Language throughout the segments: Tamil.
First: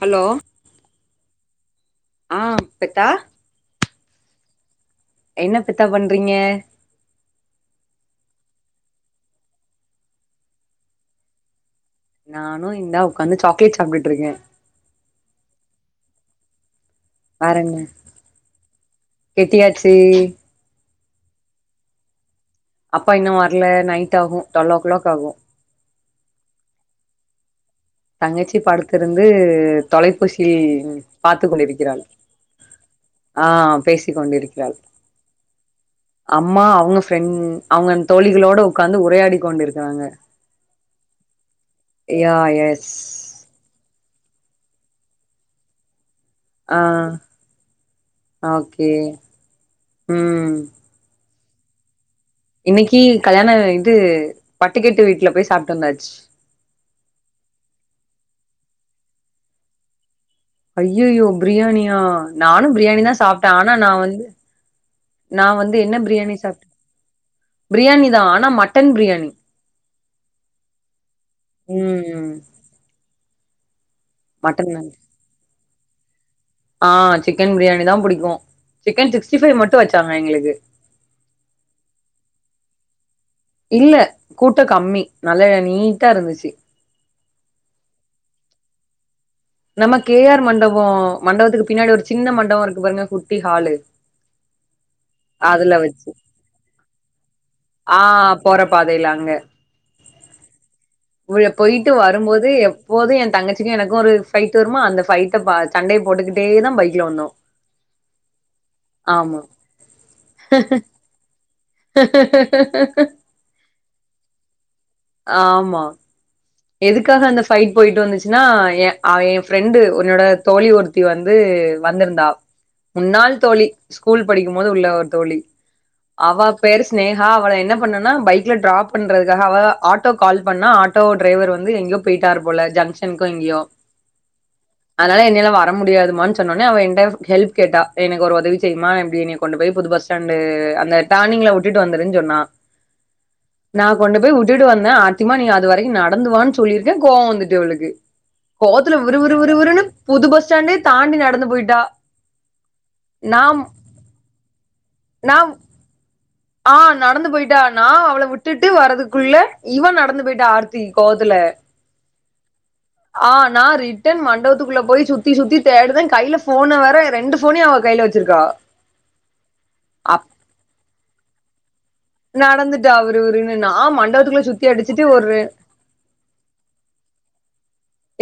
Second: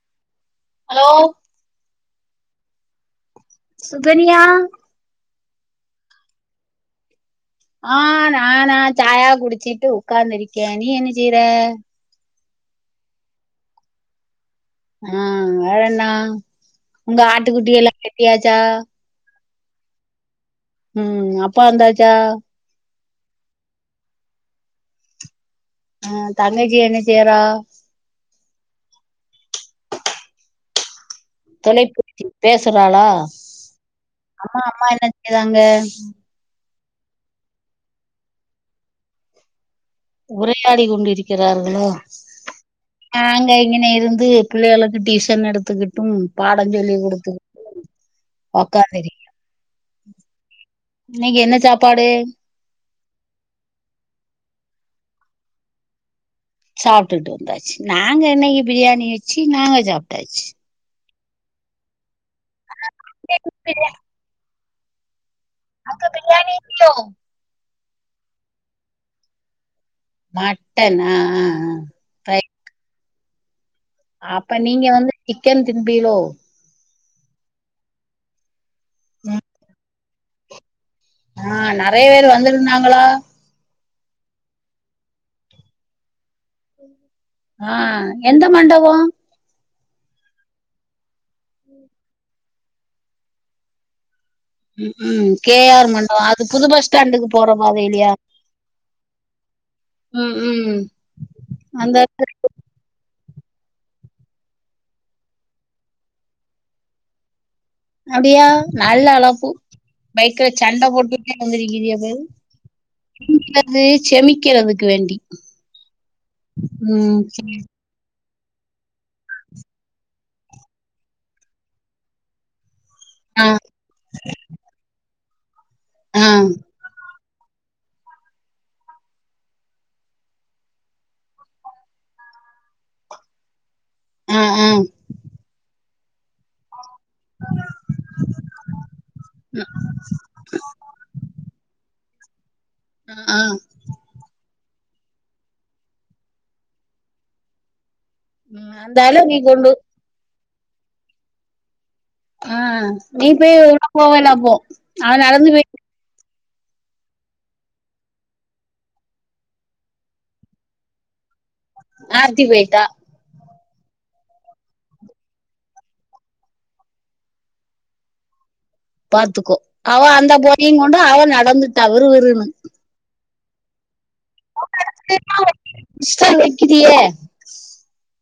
ஹலோ ஹலோ ஆ பெத்தா சுகன்யா என்ன பெத்தா பண்றீங்க ஆ நானா சாயா குடிச்சிட்டு உக்காந்திருக்கே நீ என்ன செய்ற நானு இந்தா உக்காந்து சாக்லேட் சாப்டுட்ருக்கே ஆ வேற என்னா உங்க ஆட்டுக்குட்டியல்லா கெட்டியாச்சா கெட்டியாச்சி ம் அப்பா வந்தாச்சா அப்பா இன்னு வரல நைட்டாகு டுவெல்லோ க்ளாக் ஆகு ஆ தங்கச்சி என்ன செய்றா தங்கச்சி படுத்துருந்து தொலைப்பூசி பாத்து கொண்டிருக்கிறாள் தொலைபேசி பேசுறாளா ஆ பேசிக் அம்மா கொண்டிருக்கிறாள் அம்மா என்ன செய்றாங்க அம்மா அவங்க ஃப்ரண்ட் அவங்க தோழிகளோட உக்காந்து உரையாடி கொண்டு இருக்குறாங்க உரையாடி கொண்டிருக்கிறார்களா யா எஸ் நாங்க இங்கன இருந்து பிள்ளைகளுக்கு டியூஷன் எடுத்துக்கிட் டும் பாடம் ஆ சொல்லி குடுத்துகிட்டும் ஓகே ஒக்காந்திரிக்கே ம் இன்னக்கி என்ன சாப்பாடு இன்னைக்கி கல்யாண இது பட்டுக்கெட்டு வீட்ல போய் சாப்ட்டு வந்தாச்சு சாப்ட்டுட் வந்தாச்சி நாங்க இன்னைக்கு பிரியாணி வெச்சி நாங்க சாப்ட்டாச்சி ஐயய்யோ ப்ரியாணியா நானு ப்ரியாணிதா சாப்ட்டே ஆனா நா வந்து நா வந்து என்ன அங்க ப்ரியாணி சாப்ட்டு பிரியாணியோ ப்ரியாணிதா ஆனா மட்டன் ப்ரியாணி மட்டனா ஆ ம் அ அப்ப மட்டன் நீங்க பிரியாணி. வந்து சிக்கன் திம்பீரோ ஆ சிக்கன் ப்ரியாணிதா புடிக்கு சிக்கன் சிக்ஸ்டி ஃபைவ் மட்டு வெச்சாங்க எங்ளுக்கு ஆ நறைய பேர் வந்திருந்தாங்களா இல்ல கூட்ட கம்மி நல்ல நீட்டா இருந்துச்சி ஆ எந்த மண்டபோ நம்ம கே ஆர் மண்டபோ மண்டபத்துக்கு பின்னாடி ஒரு சின்ன மண்டபோ இருக்கு பாருங்க குட்டி ஹாலு ம் ம் கே அதுல ஆர் வெச்சி மண்டபோ அது புது பஸ் ஸ்டாண்டுக்கு போற ஆ பாதையிலயா போற பாதைல அங்க ம் ம் உள்ள போய்ட்டு அந்த வரும்போது எப்போது எ தங்கச்சிக்கு எனக்கு ஒரு ஃபைட் வருமா அந்த ஃபைட்ட பா சண்டைய போட்டுக்கிட்டே தா பைக்ல வந்தோ அப்டியா நல்ல ஆமா அளப்பு பைக்ல சண்டே போட்டுட்டே வந்திருக்கீறிய பாரு தின்னது செமிக்கிறதுக்கு வேண்டி ஆமா ம் எதுக்காக அந்த சரி. ஃபைட் போய்ட் வந்துச்சுன்னா எ அவ எ ஃப்ரெண்டு என்னோட தோழி ஒருத்தி வந்து வந்திருந்தா முன்னாள் ஆ தோழி ஸ்கூல் படிக்கும்போது உள்ள ஒரு தோழி ஆ அவா பேர் ஸ்னே கா அவள என்ன பண்ணன்னா பைக்ல ட்ராப் பண்றதுக்காக அவ ஆட்டோக் கால் பண்ணா ஆட்டோ ட்ரைவர் வந்து எங்யோ போய்ட்டாரு போல ஜங்க்ஷன்க்கோ எங்யோ ஆ ஆ ஆ அதுனால என்யால வர முடியாதுமான் சொன்னொன்னே அவ என்ட ஹெல்ப் கேட்டா எனக் ஒரு ஒதவி செய்மா இப்டி என்னிய கொண்டு போய் புது பஸ் டாண்டு அந்த டார்னிங்ல உட்டுட்டு வந்துருன் சொன்னா ஆ நா கொண்டு போய் வுட்டுட்டு வந்தே ஆர்த்திமா நீ அது வரைக்கு நடந்து வா சொல்லீர்க்கே கோவோ வந்துட்டு அவளுக்கு ம், கோவத்துல அந்த விரு விரு அளவுக்கு விரு கொண்டு விருனு புது பஸ்டாண்டே தாண்டி நடந்து போய்ட்டா ஆ நீ போய் [inaudible] போவேல அப்போ அவ நடந்து நாம் போய் ஆ நடந்து போய்ட்டா நா அவள விட்டுட்டு வரதுக்குள்ள இவ நடந்து போய்ட்டா ஆர்த்தி கோவத்துல ஆர்த்தி போய்ட்டா ஆ நா ரிட்டன் மண்டபத்துக்குள்ள போய் சுத்தி சுத்தி தேடுறே கைல ஃபோன வேர எ ரெண்டு ஃபோனயு அவ கைல வெச்சிருக்கா பாத்துக்கோ அவ அந்த போனயு கொண்டு அவ நடந்துட்டா விரு விரு நடந்துட்டா விரு விருனு நா மண்டபத்துக்குள்ள சுத் தி அடிச்சிட்டு ஒரு ஸ்டால் வைக்கிறியே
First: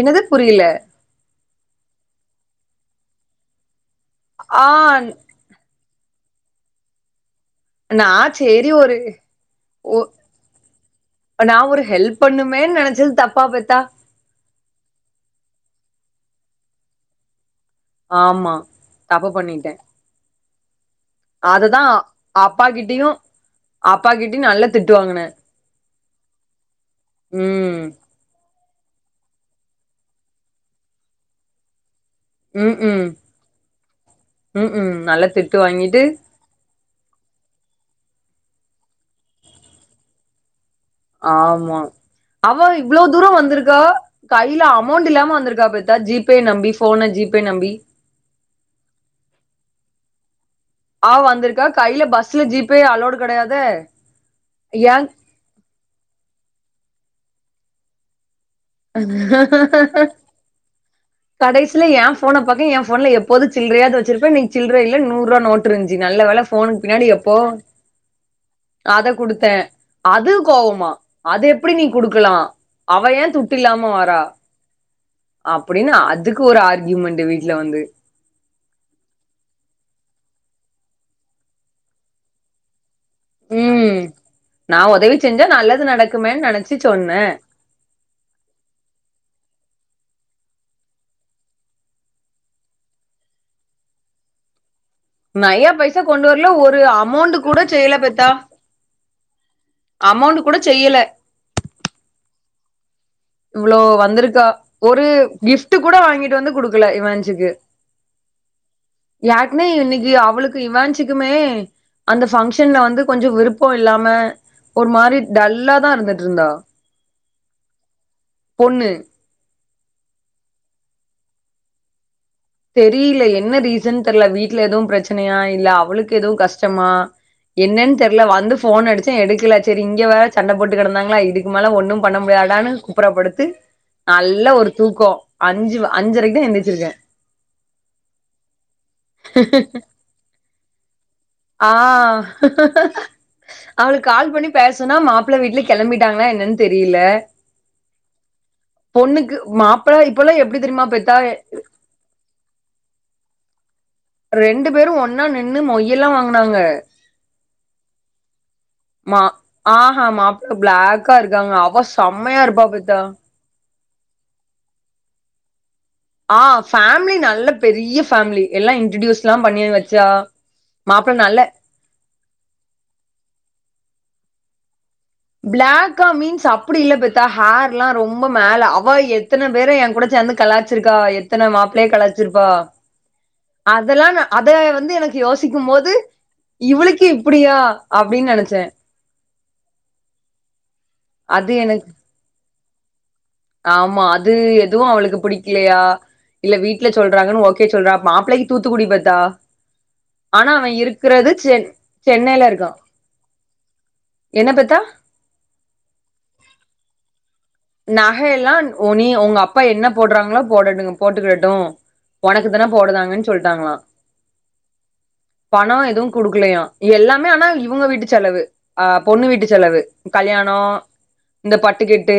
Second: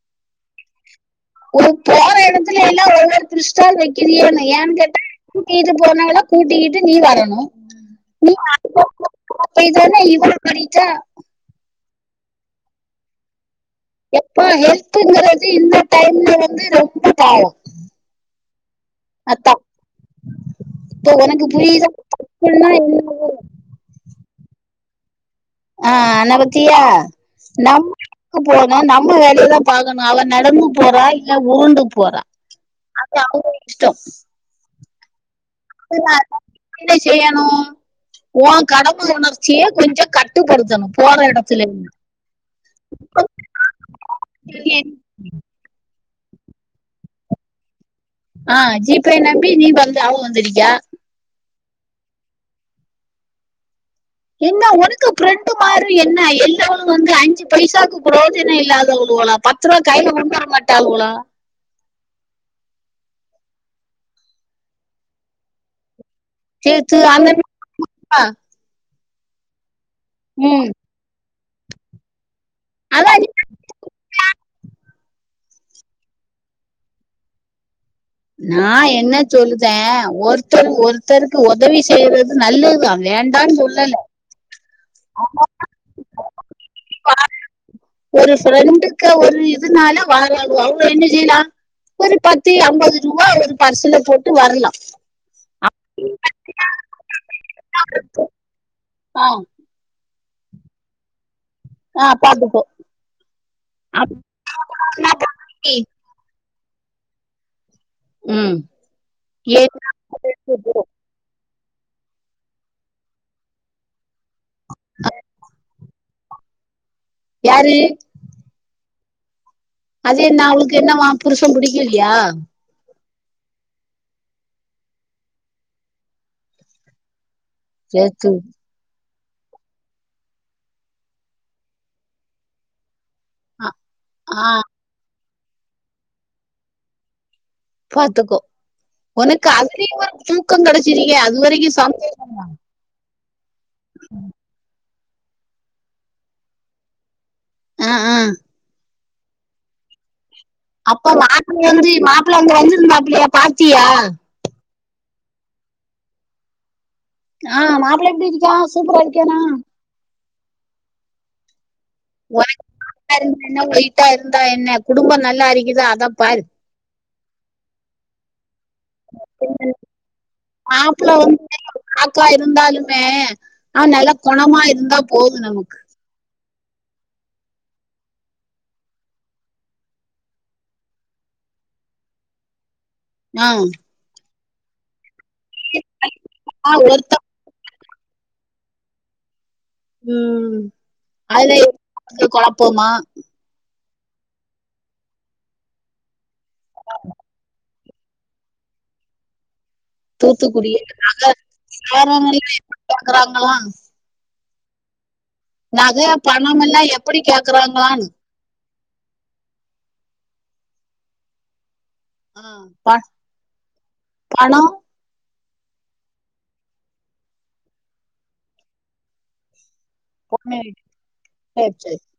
என்னது புரியில ஒரு போற எடத்துல எல்லா ஒவ்வொரு திருஷ்டால் வெக்கிறியோனு ஆ ஏன் கேட்டா கூட்டிகிட்டு போன ஆள கூட்டிகிட்டு நீ வரணு நா நீ அந்த சேரி ஒரு பக்கமா [inaudible] போய் தான இவ பண்ணீட்டா ப நா ஒரு ஹெல்ப் பண்ணுமேன் நெனச்சது தப்பா போய்த்தா எப்ப ஹெல்ப்புங்கிறது இந்த டைம்ல வந்து ரொம்ப பாவோ ஆமா தப்பு அதா பண்ணிட்டே இப்ப உனக்கு அதுதா புரியுதா அப்பா தப்புன்னா கிட்டயு என்னது அப்பா கிட்டயு நல்லா திட்டுவாங்குனே ஆ ஆனா பத்தியா ம் நம் க்கு போனா நம்ம வேலையதா பாக்கணு அவ நடந்து போறா இல்ல உருண்டு போற ம்கும் ம்கும் நல்லா திட்டு வாங்கிட்டு என்ன செய்யணு உன் கடம உணர்ச்சியை கொஞ்ச கட்டுப்படுத்தணு வேண்டா சொல்லு ஆமா அவ இவ்ளோ தூரோ வந்திருக்கா கையில அமௌண்ட் இல்லாம வந்திருக்கா அப்பத்தா ஜி பே நம்பி போனு ஜி பே நம்பி ஆ ஜி பே நம்பி நீ வந்தா அவ வந்திருக்கா அவ வந்திருக்கா கையில பஸ்ல ஜீ பே அலோடு கிடையாது என்ன உனக்கு ப்ரெண்டு மாரி என்ன எல்லவளு வந்து அஞ்சு பைசாக்கு ப்ரோஜனம் இல்லாதவோளா பத்து ரூபா கையில கொண்டு வர மாட்டாளோவுளா கடைசில என் போன பாக்க என் போன்ல எப்போது சில்றையாது வச்சிருப்ப இன்னைக் சில்ற இல்ல நூறுவா நோட்டு இருஞ்சு நல்லவேல போனுக்கு சேத்து பின்னாடி அந்த எப்போ அத குடுத்த அது ம் கோவமா அது எப்டி நீ குடுக்கலா அவ அதா நீ ஏன் து ட்டு இல்லாம வரா அப்டின்னு அதுக்கு ஒரு ஆர்கியூமெண்ட்டு வீட்ல வந்து நா என்ன சொல்லுதே ஒருத்தரு ஒருத்தருக்கு உதவி செய்றது நல்லது தா வேண்டான் ம் சொல்லல நா உதவி செஞ்சா நல்லது நடக்குமேன்னு நெனச்சி சொன்ன ஒரு ஃப்ரெண்டுக்கு ஒரு இதுனால வாரோல்வோ அவ்ள என்ன செய்லா ஒரு பத்து ஐம்பது ரூபா ஒரு பர்சல்ல போட்டு வர்லா நையா பைசா கொண்டு வர்ல ஒரு அமௌண்ட் கூட செய்யல அப்பத்தா அ அமௌண்ட் கூட செய்யல ஆ பாத்துக்கோ இவ்ளோ வந்திருக்கா ஒரு கிஃப்ட் கூட வாங்கிட்டு வந்து குடுக்கல என் மேரஜ்க்கு ம் யாருக்குமே ஏ- இன்னைக்கி அவளுக்கு இவஞ் த்துக்குமே அந்த பங்க்ஷன்ல வந்து கொஞ்ச விருப்போ இல்லாம ஒரு மாரி டல்லாதா இருந்துட்டு இருந்தா யாரு பொண்ணு அது என்ன அவுளுக்கு என்னாவா புருஷன் புடிக்கலயா தெரில என்ன ரீசன் தெர்ல வீட்ல எதுவு பிரச்சனையா இல்ல அவுளுக்கு எதுவு கஷ்டமா என்னென் தெர்ல சேர்த்து வந்து போன் அடிச்ச எடுக்கல செரி இங்க வேற சண்ட போட்டு கெடந்தாங்ளா இதுக்கு மேல ஒன்னு பண்ண முடியாடான்னு குப்பற படுத் து ஆ நல்ல ஒரு தூக்கோ அஞ்சு அஞ்சரைக்கு தா எந்திரிச்சிருக்க பாத்துக்கோ உனக்கு அதுலயு ஒரு தூக்கோ கெடைச்சிருக அது வரைக்கு சந்தோஷோ அவளுக் கால் பண்ணி பேசுன்னா மாப்ள வீட்ல கெளம்பிட்டாங்ளா என்னென் தெரில ஆ ஆ பொண்ணுக்கு மாப்ள அப்பல எப்டி தெரிமா அப்ப மாப்பிள வந்து மாப்பிள்ள அங்க வந்துருந்தபிளையா பாத்தியா ரெண்டு பேரு ஒன்னா நின்னு மொய்யலா வாங்குனாங்க ஆ மாப்பிள்ள எப்டி இருக்கான் சூப்பரா மா இருக்கனா ஆஹா மாப்ள பிளாக்கா இருக்காங்க அவ செம்மையா இருப்பா அப்பத்தா ஒயிட்டா இருந்தா என்ன யொட்டா இருந்தா என்ன குடும்போ நல்லா இருக்கிதா அத ஆ பாரு ஃபேமிலி நல்ல பெரிய ஃபேமிலி எல்லா இன் இன்டர்டியூஸெல்லா பண்ணி வெச்சா மாப்ள நல்ல அக்கா இருந்தாலுமே ஆ நல்லா குணமா இருந்தா போதும் நமக்கு பிளாக் க்கா மீன்ஸ் அப்டி இல்ல பெத்தா ஹேரெல்லா ரொம்ப மேல அவா எத்தன பேர என் கூட சேந்து கலாச்சிருக்கா எ எத்தன மாப்ளய கலாச்சிருப்பா ஆஹ் அதெல்லா நா அத வந்து எனக்கு யோசிக்கும்போது ஆஹ் இவளுக்கு ஒருத்த இப்டியா அப்டின்னு நெனைச்ச ம் அது அதுலே எனக்கு [inaudible] குழப்பமா ஆமா அது எதுவு அவளுக்கு புடிக்லையா இல்ல வீட்ல சொல்றாங்கன்னு ஓகே சொ ல்றா மாப்பிள்ளைக்கு தூத்துக்குடி பெத்தா ஆனா தூத்துக்குடி அவன் நகை இருக்கறது சென் சேரம் சென்னைல எல்லாம் இருக்கான் எப்படி கேக்குறாங்களாம் என்ன பெத்தா நக பணமெல்லா எப்டி கேக்கறாங்களான்னு நகையெல்லா உன் நீ உங்க அப்பா என்ன போடாறாங்ளோ போடடட்டுங் போட்டுகிடட்டு ஒனக்குத்தான ஆஹ் ப- போடுதாங்கன்னு சொல்லிட்டாங்ளா பணம் பணோ எதுவு குடுக்கலையா எல்லாமே ஆனா இவுங்க வீட்டு செலவு அ பொண்ணு வீட்டு செலவு கல்யாணோ பொண்ணு வீட்டு. இந்த சரி சரி பட்டுகெட்டு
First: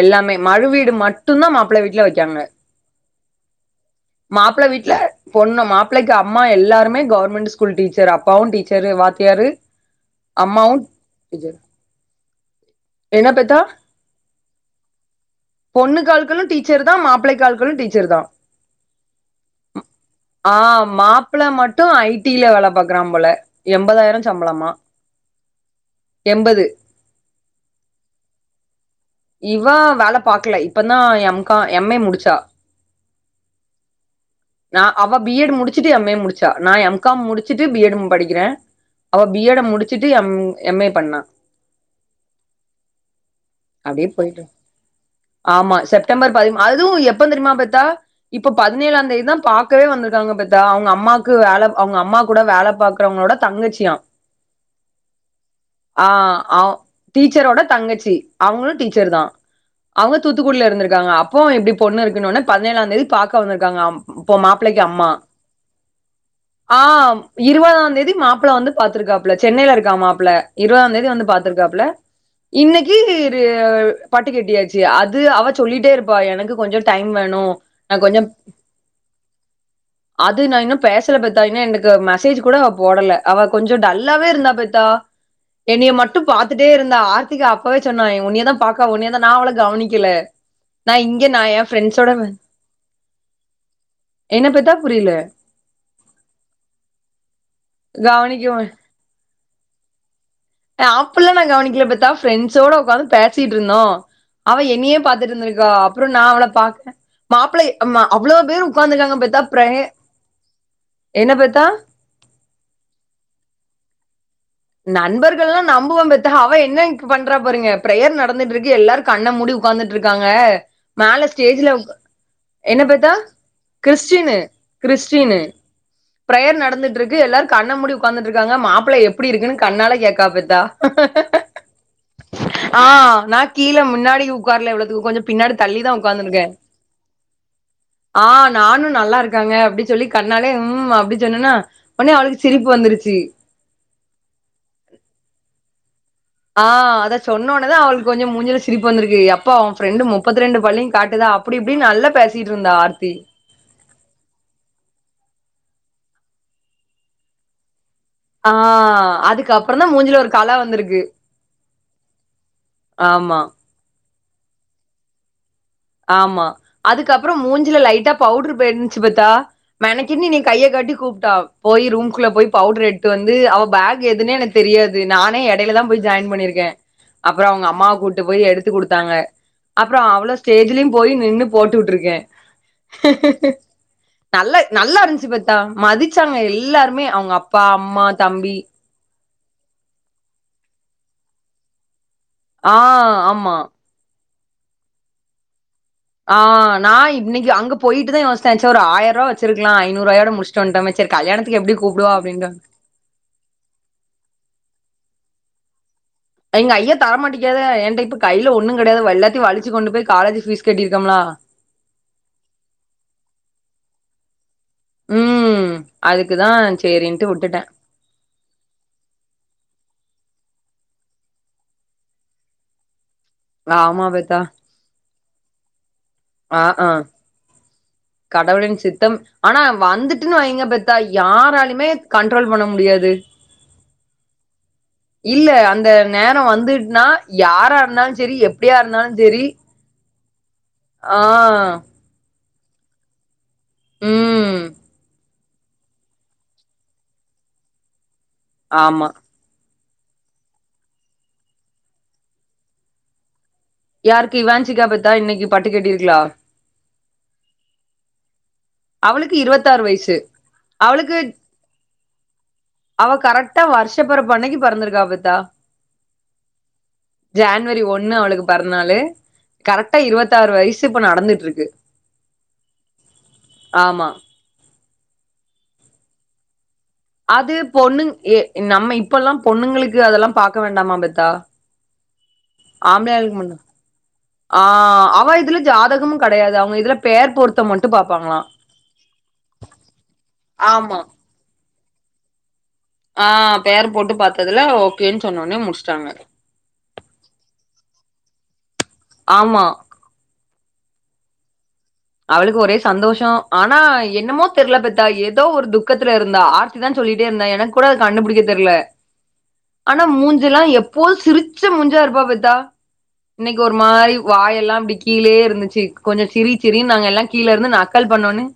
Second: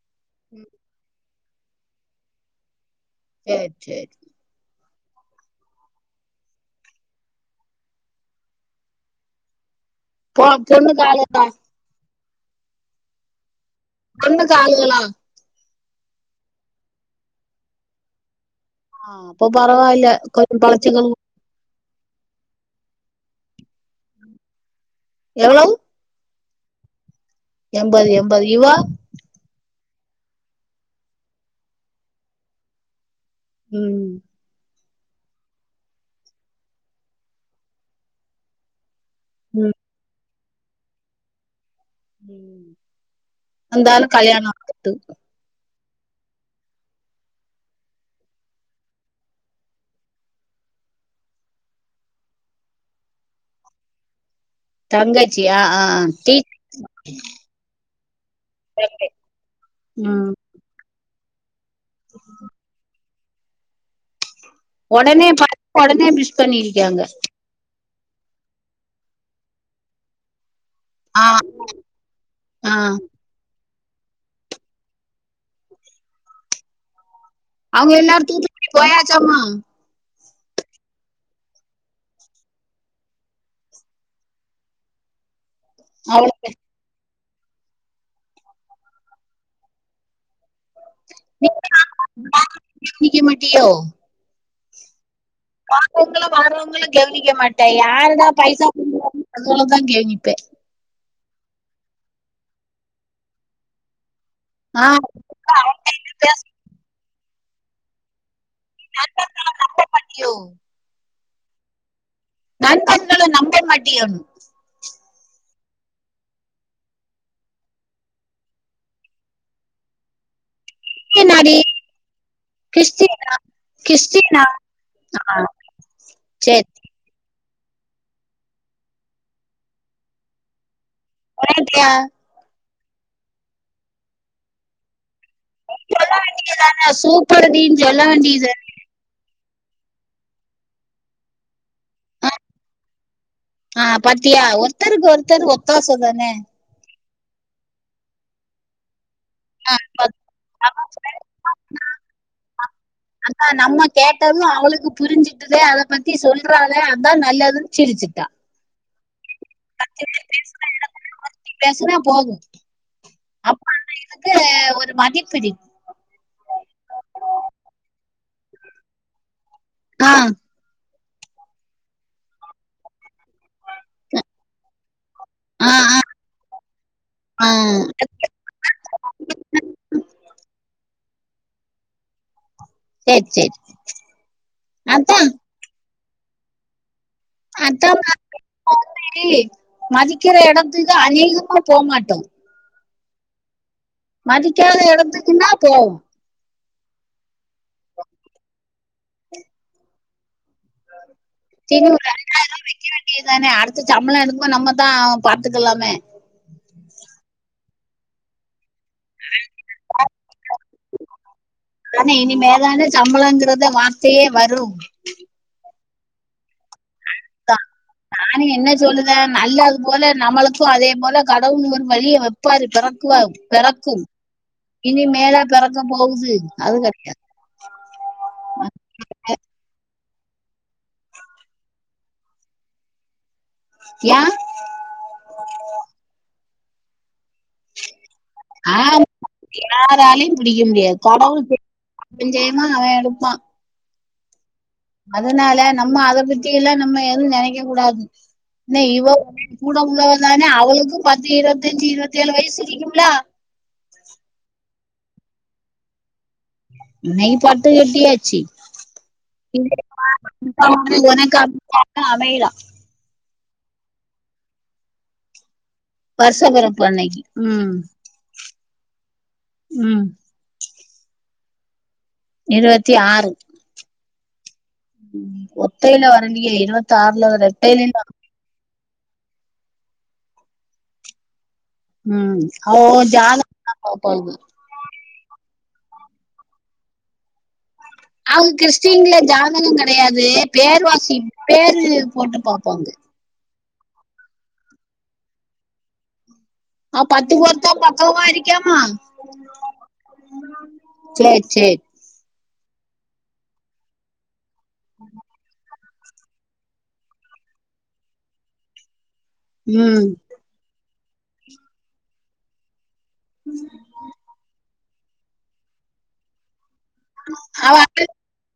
எல்லாமே மறு வீடு மட்டுந்தான் மாப்பிள்ள வீட்ல வெக்காங்க சேர் சேர் மாப்ள வீட்ல பொண்ணு மாப்பிள்ளைக்கு அம்மா எல்லாருமே கவர்மெண்ட் ஸ்கூல் டீச்சர் அப்பாவும் டீச்சரு வாத்தியாரு பொ அம்மாவு பொண்ணுக்கு ஆளுகளா என்ன பெத்தா சொந்தக்காளுகலா பொண்ணுக்கால்களு டீச்சர்தா மாப்பிளைக்கால்களும் டீச்சர்தா ஆ அப்போ பரவால கொஞ்சோ பொழைச்சுகுங் ப்பிள மட்டு ஐ டில வேல பாக்குறான் போல எண்பதாயிரோ சம்பளமா எவ்ளவ் எம்பது எம்பது எம்பது யுவா இவா வேல பாக்கல இப்பந்தான் எம் கா எம் ஏ முடிச்சா ம் நா அவ பி எட் முடிச்சுட்டு எம் ஏ முடிச்சா நா எம் காம் முடிச்சுட்டு பி எட்ம் படிக்கிற அவ பி எட ம் முடிச்சுட்டு எம் எம் ஏ பண்ணா ம் அப்டியே போயிடு ஆமா செப்டம்பர் பதி அதுவு எப்ப தெரிமா பெத்தா இப்ப பதினேழாந் தேதிதா பாக்கவே வந்திருக்காங்க பெத்தா அவுங்க அம்மாக்கு வேல அவூங்க அம்மா கூட வேல பாக் பாக்கறவங்களோட தங்கச்சியா ஆ அவ் டீச்சரோட தங்கச்சி அவுங்களு டீச்சர் டீச்சர்தா அவங்க ம் தூத்துக்குடியல இருந்திருக்காங்க அப்போ எப்டி பொண்ணு இருக்குனொன்ன ப முன்னலே வந்தது பாக்க வந்திருக்காங்ளா இப்போ மாப்பிள்ளைக்கு அம்மா உடனே பாத்து உடனே மிஸ் ஆ பண்ணிருக்காங்க இருவதாந்தேதி மாப்ள வந்து பாத்திருக்காப்ல சென்னைல இருக்கா மாப்ள இருவதாந் தே தி ஆ வந்து பாத்திருக்காப்ல ஆ இன்னக்கி இது பட்டு கெட்டியாச்சு அது அவ சொல்லிட்டே இருப்பா எனக்கு கொஞ்சோ டைம் வேணு அவுங்க நா கொஞ்சோ எல்லார் தூத்துக்குடி போயாச்சாமா அது நா இன்னு பேசல பெத்தா இன்னு எனக்கு மெசேஜ் கூட அவ போடல அவ கொஞ்சோ டல்லாவே இருந்தா பெத்தா என்னிய மட்டு அவளுக்கு பாத்துட்டே இருந்தா ஆர்த்திகா அப்பவே சொன்னா உன்னியேதா பாக்கா உன்னியேதா நா அவள கவனிக்கல நா இங்க நா நீங்க என் ஃப்ரெண்ஸ்ஸோட கவனிக்க மாட்டியோ என்ன பெத்தா புரியல போறவங்கல வாரவங்கல கவனிக்க மாட்ட யார்டா கவனிக்க பைசா குடுக்குறாங்க அவங்கலதா கவனிப்ப ஆ அப்டில்லா நா கவனிக்கல பெத்தா ஃப்ரெண்ட்ஸோட உக்காந்து பேசிட்ருந்தோ அவ ஆ என்னையே பாத்துட்டு இருந்துருக்கா அவங்கள்ட்ட அப்றோ என்ன நா அவள பாக்க மாப்பிள்ள ஆமா அவ்ளோ பேர் உக்காந்ருக்காங்க பெத்தா பிரய பேசாம மாட்டியோ என்ன பெத்தா நண்பன்கள நம்ப மாட்டியோன் நண்பர்கள்லா நம்புவ பெத்தா அவ என்ன என்க்கு பண்றா பாருங்க ப்ரேயர் நடந்துட்டு இருக்கு எல்லாருக் கண்ண மூடி உக்காந்துட் இருக்காங்க மேல கிறிஸ்டினாடி ஸ்டேஜ்ல என்ன பெத்தா கிறிஸ்டினா கிறிஸ்டினு கிறிஸ்டினா கிறிஸ்டினு பிரேயர் சரி நடந்துட் இருக்கு எல்லாரு கண்ண மூடி உக்காந்துட் இருக்காங்க மாப்பிள்ள எப்டி இருக்குனு கண்ணால கேக்கா பெத்தா நல்லாருப்பியா ஆ நா கீழ முன்னாடி உக்கார்ல இவ்ளோதுக்கு கொஞ்சோ பின்னாடி தள்ளிதா சொல்ல உக்காந்துருக்கே வேண்டியதானே சூப்பர் டீன்னு சொல்ல ஆ வேண்டியது நானு நல்லாருக்காங்க அப்டி சொல்லி கண்ணாலே ம் அப்படி சொன்னனா உடனே ஆ, அவளுக்கு சிரிப்பு வந்ருச்சு ஆ பாத்தியா ஒருத்தருக்கு ஒருத்தர் ஒத்தாச தான ஆ அத சொன்னோன்ன தா அவளுக்கு கொஞ்சோ மூஞ்சுல சிரிப்பு வந்ருக்கு அப்ப ஓ ஆ, ஃப்ரெண்டு பாத்து. முப்பத்த ரெண்டு நம்ம பல்லயு காட்டுதா அப்டி இப்டினு நல்லா பேசிட்டுந்தா ஆர்த்தி ஆ நம்ம கேட்டது அவளுக்கு புரிஞ்சுட்டுதே அத பத்தி சொல்றாலே அதா நல்லதுன் சிரிச்சுட்டா ஆ அதுக்கப்றோ தா பத்து மூஞ்சில பேர் ஒரு கல பேசுனா எனக்கு வந்ருக்கு ஒரு வார்த்தை ஆமா அது எனக்கு ஒரு மதிப்புடி ஆமா அதுக்கப்றோ மூஞ்சில லைட்டா பவுடரு போய்ருந்துச்சு பெத்தா ஆ மெனக்கட்டு கைய காட்டி கூப்ட்டா போய் ரூம் குள்ள போய் பவுடர் எட்டு வந்து அவ பேக் எதுனே எனக்கு தெரியாது நா நா ஆ இடைல தா ஆ போய் ஜாயின் பண்ணிருக்கே ஆ. அப்றம் அவங்க அம்மாவ கூட் கூட்டு போய் எடுத்து குடுத்தாங்க அப்றோ அவ்ளோ ஸ்டேஜ்லயு போய் நின்னு போட்டு விட்ருக்கே சரி சரி நல்ல நல்லா அதான் இருந்ச்சு பெத்தா மதிச்சாங்க எல்லாருமே அவங்க அப் அத்தமா கேப்பாஙக மதிக்கிற இடத்துக்கு அதிகமா போமாட்டே ஆ ஆமா மதிக்காத எடத்துக்குனா போ ஆ நா இன்னைக்கு அங்க போயிட்டுதா யோசிச்ச ச ஒரு ஆயருவ வச்சிருக்கலா ஐநூறுவாயோட முடிச்ட்டு வந்டோமே செரி கல்யணத்துக்கு எப்டி கூப்டுவா அப்படின் தா அ தானே அடுத்த சம்பள எடுக்குபோது நம்ம தா பாத்துக்கலாமே எங்க ஐயா தரமாட்டேங்கறாரே ஏன்ட்ட இப்ப கைல ஒன்னு கெடையாது எல்லாத்தியு வளிச்சு கொண்டு போய் காலேஜ் ஃபீஸ் கட்டிருக்கோம்ல ஏனா இனிமேதான சம்பளங்கிறது வார்த்தையே வரு ம் அதுக்குதா செரின்ட்டு விட்டுட்ட நானு என்ன சொல்லுத நல்ல அது போல நம்மளுக்கு அதே போல கடவுள் ஒரு வழிய வப்பாரு பிறக்குவாரு பெறக்கு ஆமா பெத்தா இனி மேல பெறக்க போவுது ஆ அ கடவுளின் சித்தம் ஆனா வந்துட்டுன் வைங்க பத்தா யாராலுமே கண்ட்ரோல் பண்ண முடியாது ஏன் இல்ல அந்த நேர வந்துட்டுன்னா யாரா இருந்தாலு செரி எப்டியா இருந்தாலு செரி யாராலயு பிடிக்க முடியா ஆ கடவுள் [inaudible] ஜெயமா அவ எடுப்பா ம் அதனால நம்ம அத பத்தி எல்லா நம்ம எது நெனக்க கூடாது என்ன ஆமா இவ [inaudible] கூட உள்ளவ தான அவளுக்கு பத்து இருவத்தஞ்சு இருவத்தேழு வயசு இருக்கும்ல யாருக்கு இவான்சிக்கா பெத்தா இன்னக்கி பட்டு கெட்டிர்க்லா இன்னைக்கு பட்டு கட்டியாச்சி அவளுக்கு இருவத்தாறு வயசு [inaudible] அவளுக்கு ஒனக் [inaudible] அமைதா அவ கரெக்டா வருஷப்பெறப்பு அன்னைக்கு பெறந்திருக்கா பெத்தா வருஷ பிறப்பு அன்னைக்கு உம் ஜேன்வரி ஒண்ணு அவுளுக்கு பெறந்நாளு கரெக்ட்டா உம் இருவத் தாறு வயசு இப்ப நடந்துட்ருக்கு இருவத்தி ஆறு ஆமா ம் ஒத்தைல வருன்டி இருவத்தாருல வரா ரெட்டைல [inaudible] ன் நம்ம இப்பெல்லா பொண்ணுங்களுக்கு அதெல்லா பாக்க வேண்டாமா பெத்தா ம் ஓ ஆம்பளையாளுக்கு ஜாதக மட்டு [inaudible] ஆ அவ இதுல ஜாதகமு கெடயாது அவுங்க இதுல பேர் பொருத் த்தம் மட்டும் பாப்பாங் அவுங் கிறிஸ்டீன்ல ஜாதக கெடயாது ஆமா பேர்வாசிப் பேரு போட்டு பாப்பாங்க ஆ பேர் போட்டு பாத்ததுல ஓக்கேன் சொன்னவொன்னே முடிச்ட்டாங்க ஆ பத்து பொருத்தம் பக்கவா இருக்கீமா ஆம்மா சேர் சேர் அவுளுக்கு ஒரே சந்தோஷோ ஆனா என்னமோ தெர்ல அப்பத்தா ஏதோ ஒரு துக் கத்துல இருந்தா ஆர்த்தி தா சொல்லிட்டே இருந்தா எனக் கூட அது கண்டுபிடிக்க தெரில ஆனா ம் மூஞ் சிலா எப்போது சிரிச்ச மூஞ்சா இருப்பா பெத்தா இன்னைக்கு ஒரு மாரி வாயெல்லா இப்டிக் கீழயே இருந்துச்சு கொஞ்சோ சிரி சிரின்னு நாங்க எல்லா கீழ அவ இருந்து நக்கல் அழுவுறா பண்ண ஒட்னே